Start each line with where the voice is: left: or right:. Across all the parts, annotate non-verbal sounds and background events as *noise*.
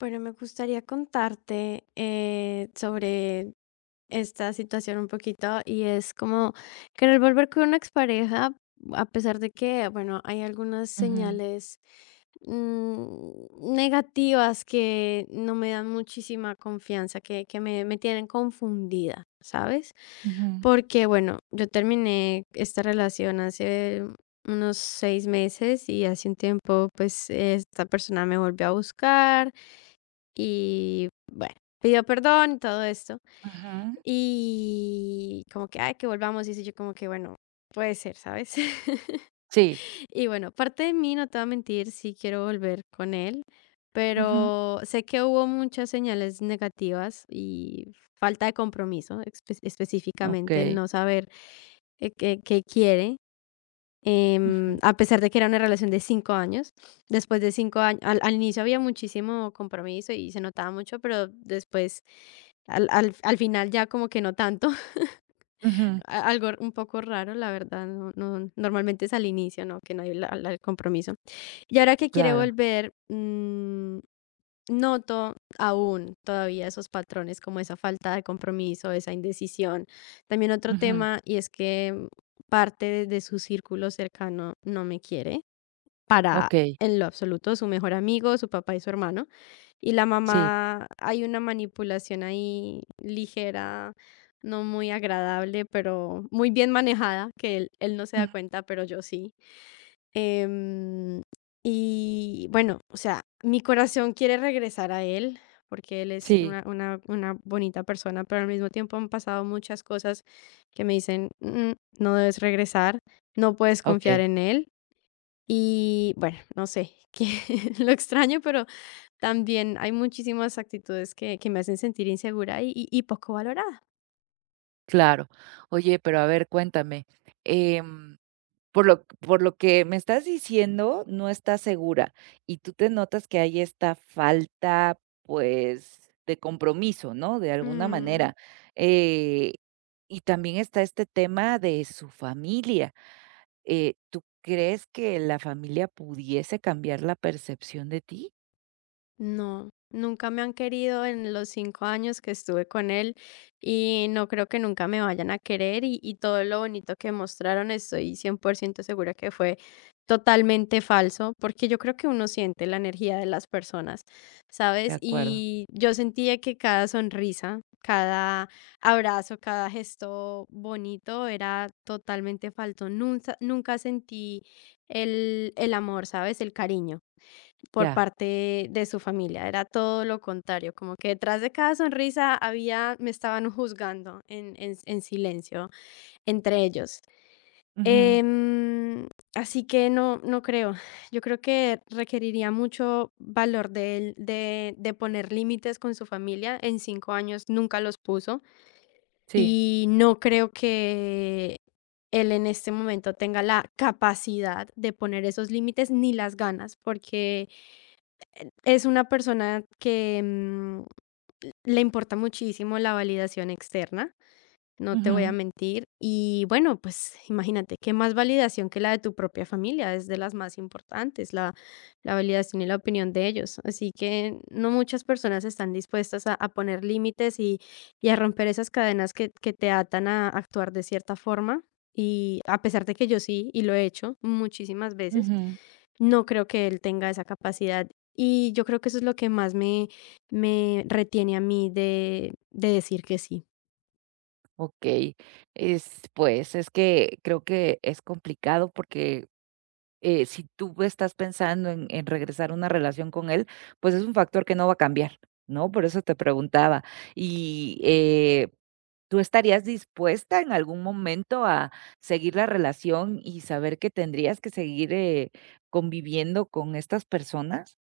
left: Bueno, me gustaría contarte sobre esta situación un poquito y es como querer volver con una expareja, a pesar de que, bueno, hay algunas
right: Ujú,
left: señales negativas que no me dan muchísima confianza, que me tienen confundida, ¿sabes?
right: ujú,
left: Porque, bueno, yo terminé esta relación hace unos 6 meses y hace un tiempo, pues, esta persona me volvió a buscar y bueno, pidió perdón y todo esto.
right: ujú.
left: Y como que, ay, que volvamos. Y así yo como que, bueno, puede ser, ¿sabes? *laughs*
right: Sí.
left: Y bueno, parte de mí, no te voy a mentir, sí quiero volver con él,
right: Ujú.
left: pero sé que hubo muchas señales negativas y falta de compromiso, específicamente el
right: Okey.
left: no saber qué quiere,
right: Ujú,
left: a pesar de que era una relación de 5 años. Después de 5 años, al inicio había muchísimo compromiso y se notaba mucho, pero después, al final ya como que no tanto.
right: ujú.
left: *laughs* Algo un poco raro, la verdad, no, normalmente es al inicio, ¿no? Que no hay el compromiso. Y ahora que quiere
right: Claro.
left: volver, noto aún todavía esos patrones, como esa falta de compromiso, esa indecisión. También otro
right: Ujú.
left: tema, y es que parte de su círculo cercano no me quiere para
right: Okey.
left: en lo absoluto, su mejor amigo, su papá y su hermano. Y la
right: Sí.
left: mamá, hay una manipulación ahí ligera, no muy agradable, pero muy bien manejada, que él no se
right: Ujú.
left: da cuenta, pero yo sí. Em, y bueno, o sea, mi corazón quiere regresar a él, porque él es
right: Sí,
left: una bonita persona, pero al mismo tiempo han pasado muchas cosas que me dicen: "Mm, no debes regresar, no puedes confiar
right: okey,
left: en él". Y bueno, no sé, que *laughs* lo extraño, pero también hay muchísimas actitudes que me hacen sentir insegura y poco valorada.
right: claro. Oye, pero a ver, cuéntame, em, por lo que me estás diciendo, no estás segura, y tú te notas que hay esta falta, pues, de compromiso, ¿no?, de alguna
left: Mm.
right: manera, eh, y también está este tema de su familia. ¿Tú crees que la familia pudiese cambiar la percepción de ti?
left: No, nunca me han querido en los 5 años que estuve con él y no creo que nunca me vayan a querer, y todo lo bonito que mostraron estoy 100% segura que fue totalmente falso, porque yo creo que uno siente la energía de las personas,
right: De
left: ¿sabes?
right: acuerdo.
left: Y yo sentía que cada sonrisa, cada abrazo, cada gesto bonito era totalmente falso. Nunca, nunca sentí el amor, ¿sabes? El cariño. Por
right: Ya.
left: parte de su familia, era todo lo contrario, como que detrás de cada sonrisa había me estaban juzgando en silencio entre ellos.
right: Ujú.
left: Em, Así que no, no creo. Yo creo que requeriría mucho valor de él, de poner límites con su familia. En 5 años nunca los puso
right: Sí.
left: y no creo que él en este momento tenga la capacidad de poner esos límites ni las ganas, porque es una persona que, le importa muchísimo la validación externa, no te voy a
right: Ujú,
left: mentir. Y bueno, pues imagínate, ¿qué más validación que la de tu propia familia? Es de las más importantes, la validación y la opinión de ellos. Así que no muchas personas están dispuestas a poner límites y a romper esas cadenas que te atan a actuar de cierta forma. Y a pesar de que yo sí, y lo he hecho muchísimas veces,
right: ujú.
left: no creo que él tenga esa capacidad. Y yo creo que eso es lo que más me retiene a mí de decir que sí.
right: Okey. Es, pues, es que creo que es complicado porque, si tú estás pensando en regresar a una relación con él, pues, es un factor que no va a cambiar, ¿no? Por eso te preguntaba. Y, eh ¿Tú estarías dispuesta en algún momento a seguir la relación y saber que tendrías que seguir, conviviendo con estas personas?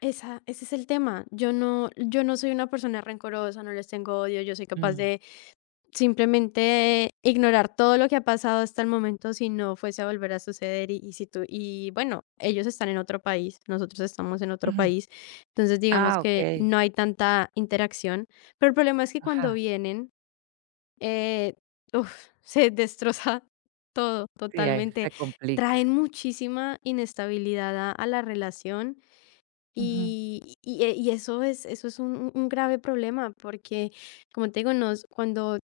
left: Ese es el tema. Yo no soy una persona rencorosa, no les tengo odio, yo soy capaz
right: Mm,
left: de simplemente ignorar todo lo que ha pasado hasta el momento si no fuese a volver a suceder, y si tú, y bueno, ellos están en otro país, nosotros estamos en otro
right: ujú.
left: país, entonces digamos
right: Ah,
left: que
right: okey.
left: no hay tanta interacción, pero el problema es que cuando
right: Ajá.
left: vienen, Eh, uf, *laughs* se destroza todo
right: Sí, ahí
left: totalmente.
right: se complica.
left: Traen muchísima inestabilidad a la relación,
right: Ujú,
left: y eso es un grave problema porque, como te digo, cuando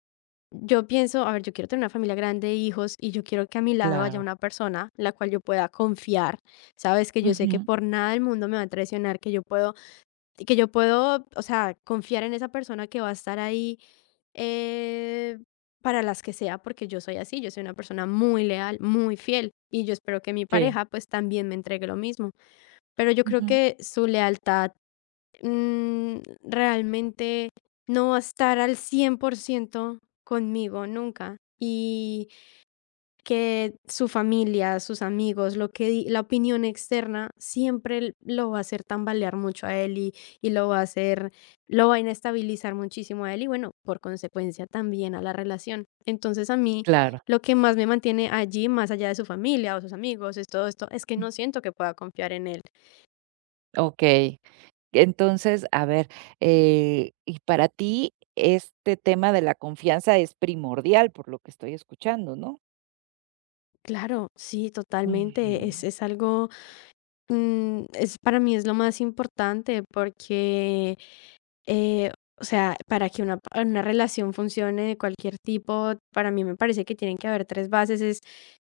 left: yo pienso, a ver, yo quiero tener una familia grande, hijos, y yo quiero que a mi lado haya
right: claro.
left: una persona en la cual yo pueda confiar, sabes, que yo sé que
right: Ujú,
left: por nada del mundo me va a traicionar, que yo puedo, o sea, confiar en esa persona que va a estar ahí, eh, para las que sea, porque yo soy así, yo soy una persona muy leal, muy fiel, y yo espero que mi
right: sí.
left: pareja, pues, también me entregue lo mismo. Pero yo creo
right: Ujú,
left: que su lealtad, mm, realmente no va a estar al 100% conmigo nunca. Y que su familia, sus amigos, lo que la opinión externa siempre lo va a hacer tambalear mucho a él y lo va a inestabilizar muchísimo a él y bueno, por consecuencia también a la relación. Entonces a mí
right: claro.
left: lo que más me mantiene allí, más allá de su familia o sus amigos, es todo esto, es que
right: Mm.
left: no siento que pueda confiar en él.
right: Entonces, a ver, y para ti este tema de la confianza es primordial, por lo que estoy escuchando, ¿no?
left: Claro, sí, totalmente, es,
right: Ujú,
left: es algo, para mí es lo más importante porque Eh, o sea, para que una relación funcione de cualquier tipo, para mí me parece que tienen que haber 3 bases: es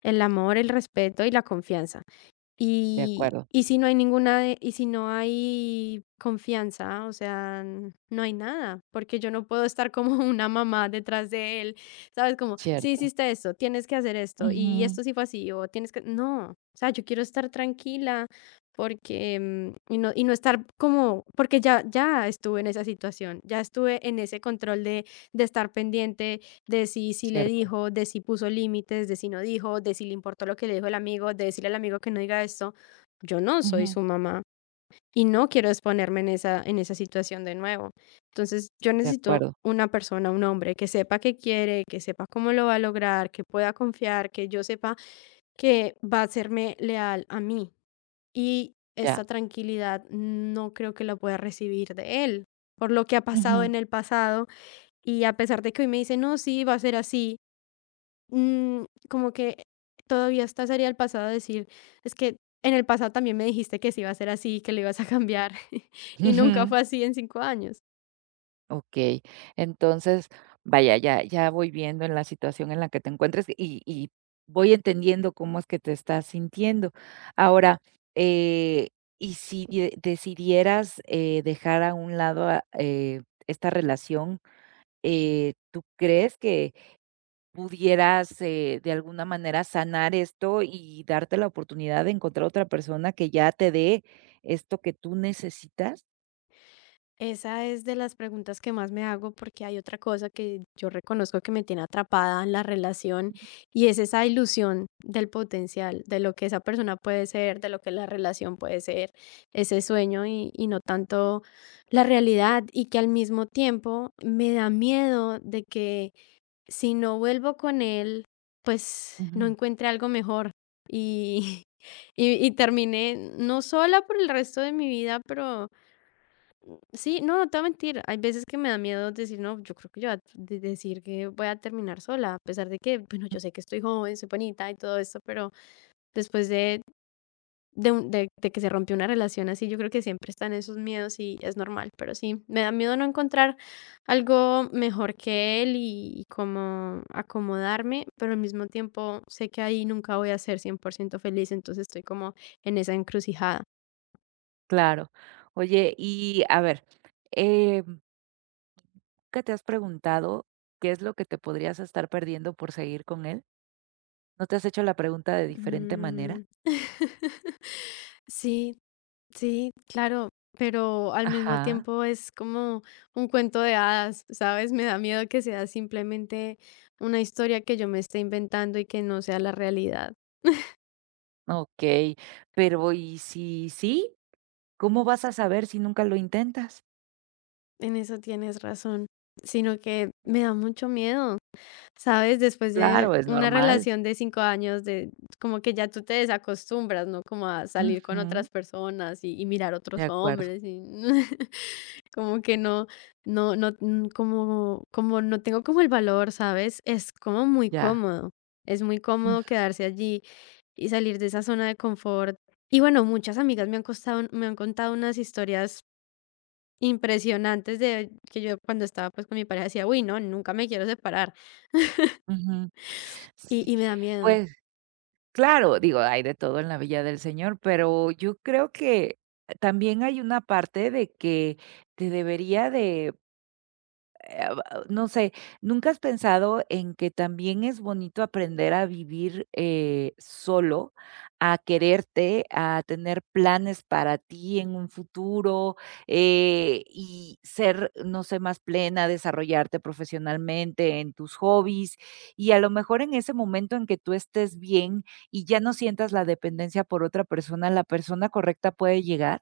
left: el amor, el respeto y la confianza.
right: de
left: Y
right: acuerdo,
left: y si no hay ninguna de y si no hay confianza, o sea, no hay nada, porque yo no puedo estar como *laughs* una mamá detrás de él, ¿sabes? Como, sí
right: cierto.
left: hiciste esto, tienes que hacer esto, y esto sí fue así, o tienes que no, o sea, yo quiero estar tranquila porque, y no estar como porque ya estuve en esa situación, ya estuve en ese control de estar pendiente de si le
right: Cierto.
left: dijo, de si puso límites, de si no dijo, de si le importó lo que le dijo el amigo, de decirle al amigo que no diga esto. Yo no soy
right: Ujú.
left: su mamá y no quiero exponerme en esa situación de nuevo. Entonces, yo
right: De
left: necesito
right: acuerdo,
left: una persona, un hombre que sepa qué quiere, que sepa cómo lo va a lograr, que pueda confiar, que yo sepa que va a serme leal a mí. Y
right: ya.
left: esta tranquilidad no creo que la pueda recibir de él, por lo que ha pasado
right: Ujú.
left: en el pasado. Y a pesar de que hoy me dice, no, sí, va a ser así, Mm, como que todavía está, sería el pasado decir, es que en el pasado también me dijiste que sí iba a ser así, que lo ibas a cambiar, *laughs* y nunca
right: Ujú.
left: fue así en 5 años.
right: Okey. Entonces, vaya, ya voy viendo en la situación en la que te encuentres y voy entendiendo cómo es que te estás sintiendo. Ahora, eh, y si de decidieras, dejar a un lado a esta relación, ¿tú crees que pudieras, de alguna manera sanar esto y darte la oportunidad de encontrar otra persona que ya te dé esto que tú necesitas?
left: Esa es de las preguntas que más me hago porque hay otra cosa que yo reconozco que me tiene atrapada en la relación, y es esa ilusión del potencial, de lo que esa persona puede ser, de lo que la relación puede ser, ese sueño y no tanto la realidad, y que al mismo tiempo me da miedo de que si no vuelvo con él, pues no
right: Ujú,
left: encuentre algo mejor. Y, *laughs* y terminé no sola por el resto de mi vida, pero sí, no, no te voy a mentir. Hay veces que me da miedo decir, no, yo creo que yo voy a decir que voy a terminar sola, a pesar de que, bueno, yo sé que estoy joven, soy bonita y todo esto, pero después de un de que se rompió una relación así, yo creo que siempre están esos miedos y es normal, pero sí, me da miedo no encontrar algo mejor que él y como acomodarme, pero al mismo tiempo sé que ahí nunca voy a ser 100% feliz, entonces estoy como en esa encrucijada.
right: claro. Oye, y a ver, eh, ¿nunca te has preguntado qué es lo que te podrías estar perdiendo por seguir con él? ¿No te has hecho la pregunta de diferente manera?
left: Mm, sí, sí, claro, pero al mismo
right: Ajá,
left: tiempo es como un cuento de hadas, ¿sabes? Me da miedo que sea simplemente una historia que yo me esté inventando y que no sea la realidad.
right: okey. Pero, ¿y si sí? ¿Cómo vas a saber si nunca lo intentas?
left: En eso tienes razón, sino que me da mucho miedo, ¿sabes? Después de
right: Claro, es
left: una
right: normal.
left: relación de 5 años, de como que ya tú te desacostumbras, ¿no? Como a salir con
right: Ujú.
left: otras personas y mirar
right: De
left: otros
right: acuerdo,
left: hombres y *laughs* como que no, no, no, como no tengo como el valor, ¿sabes? Es como muy
right: ya.
left: cómodo, es muy cómodo quedarse allí y salir de esa zona de confort. Y bueno, muchas amigas me han contado unas historias impresionantes, de que yo cuando estaba, pues, con mi pareja decía: "Uy, no, nunca me quiero separar",
right: Ujú.
left: y
right: Sí,
left: y me da miedo.
right: pues claro, digo, hay de todo en la Villa del Señor, pero yo creo que también hay una parte de que te debería de eh, no sé, ¿nunca has pensado en que también es bonito aprender a vivir solo, a quererte, a tener planes para ti en un futuro y ser, no sé, más plena, desarrollarte profesionalmente en tus hobbies y a lo mejor en ese momento en que tú estés bien y ya no sientas la dependencia por otra persona, la persona correcta puede llegar?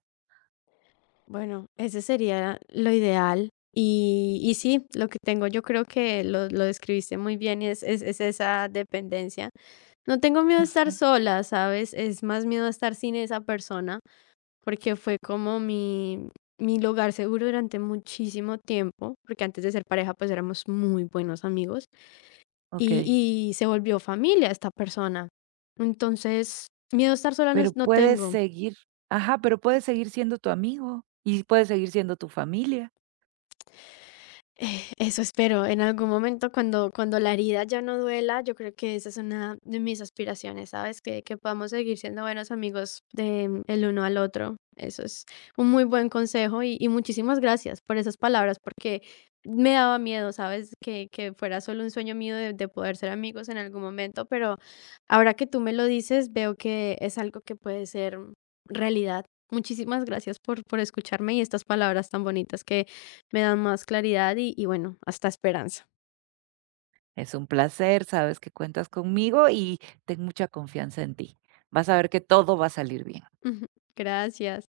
left: Bueno, ese sería lo ideal. Y sí, lo que tengo yo creo que lo describiste muy bien, y es esa dependencia. No tengo miedo a
right: Ujú,
left: estar sola, ¿sabes? Es más miedo a estar sin esa persona, porque fue como mi lugar seguro durante muchísimo tiempo, porque antes de ser pareja, pues, éramos muy buenos amigos. Y
right: ok.
left: y se volvió familia esta persona. Entonces, miedo a estar sola no
right: Pero
left: es no
right: puedes
left: tengo.
right: seguir, ajá, pero puedes seguir siendo tu amigo y puedes seguir siendo tu familia.
left: Eso espero, en algún momento cuando la herida ya no duela, yo creo que esa es una de mis aspiraciones, ¿sabes? Que podamos seguir siendo buenos amigos de el uno al otro. Eso es un muy buen consejo, y muchísimas gracias por esas palabras, porque me daba miedo, ¿sabes? Que fuera solo un sueño mío de poder ser amigos en algún momento, pero ahora que tú me lo dices, veo que es algo que puede ser realidad. Muchísimas gracias por escucharme y estas palabras tan bonitas que me dan más claridad y bueno, hasta esperanza.
right: Es un placer, sabes que cuentas conmigo y ten mucha confianza en ti. Vas a ver que todo va a salir bien.
left: *laughs* Gracias.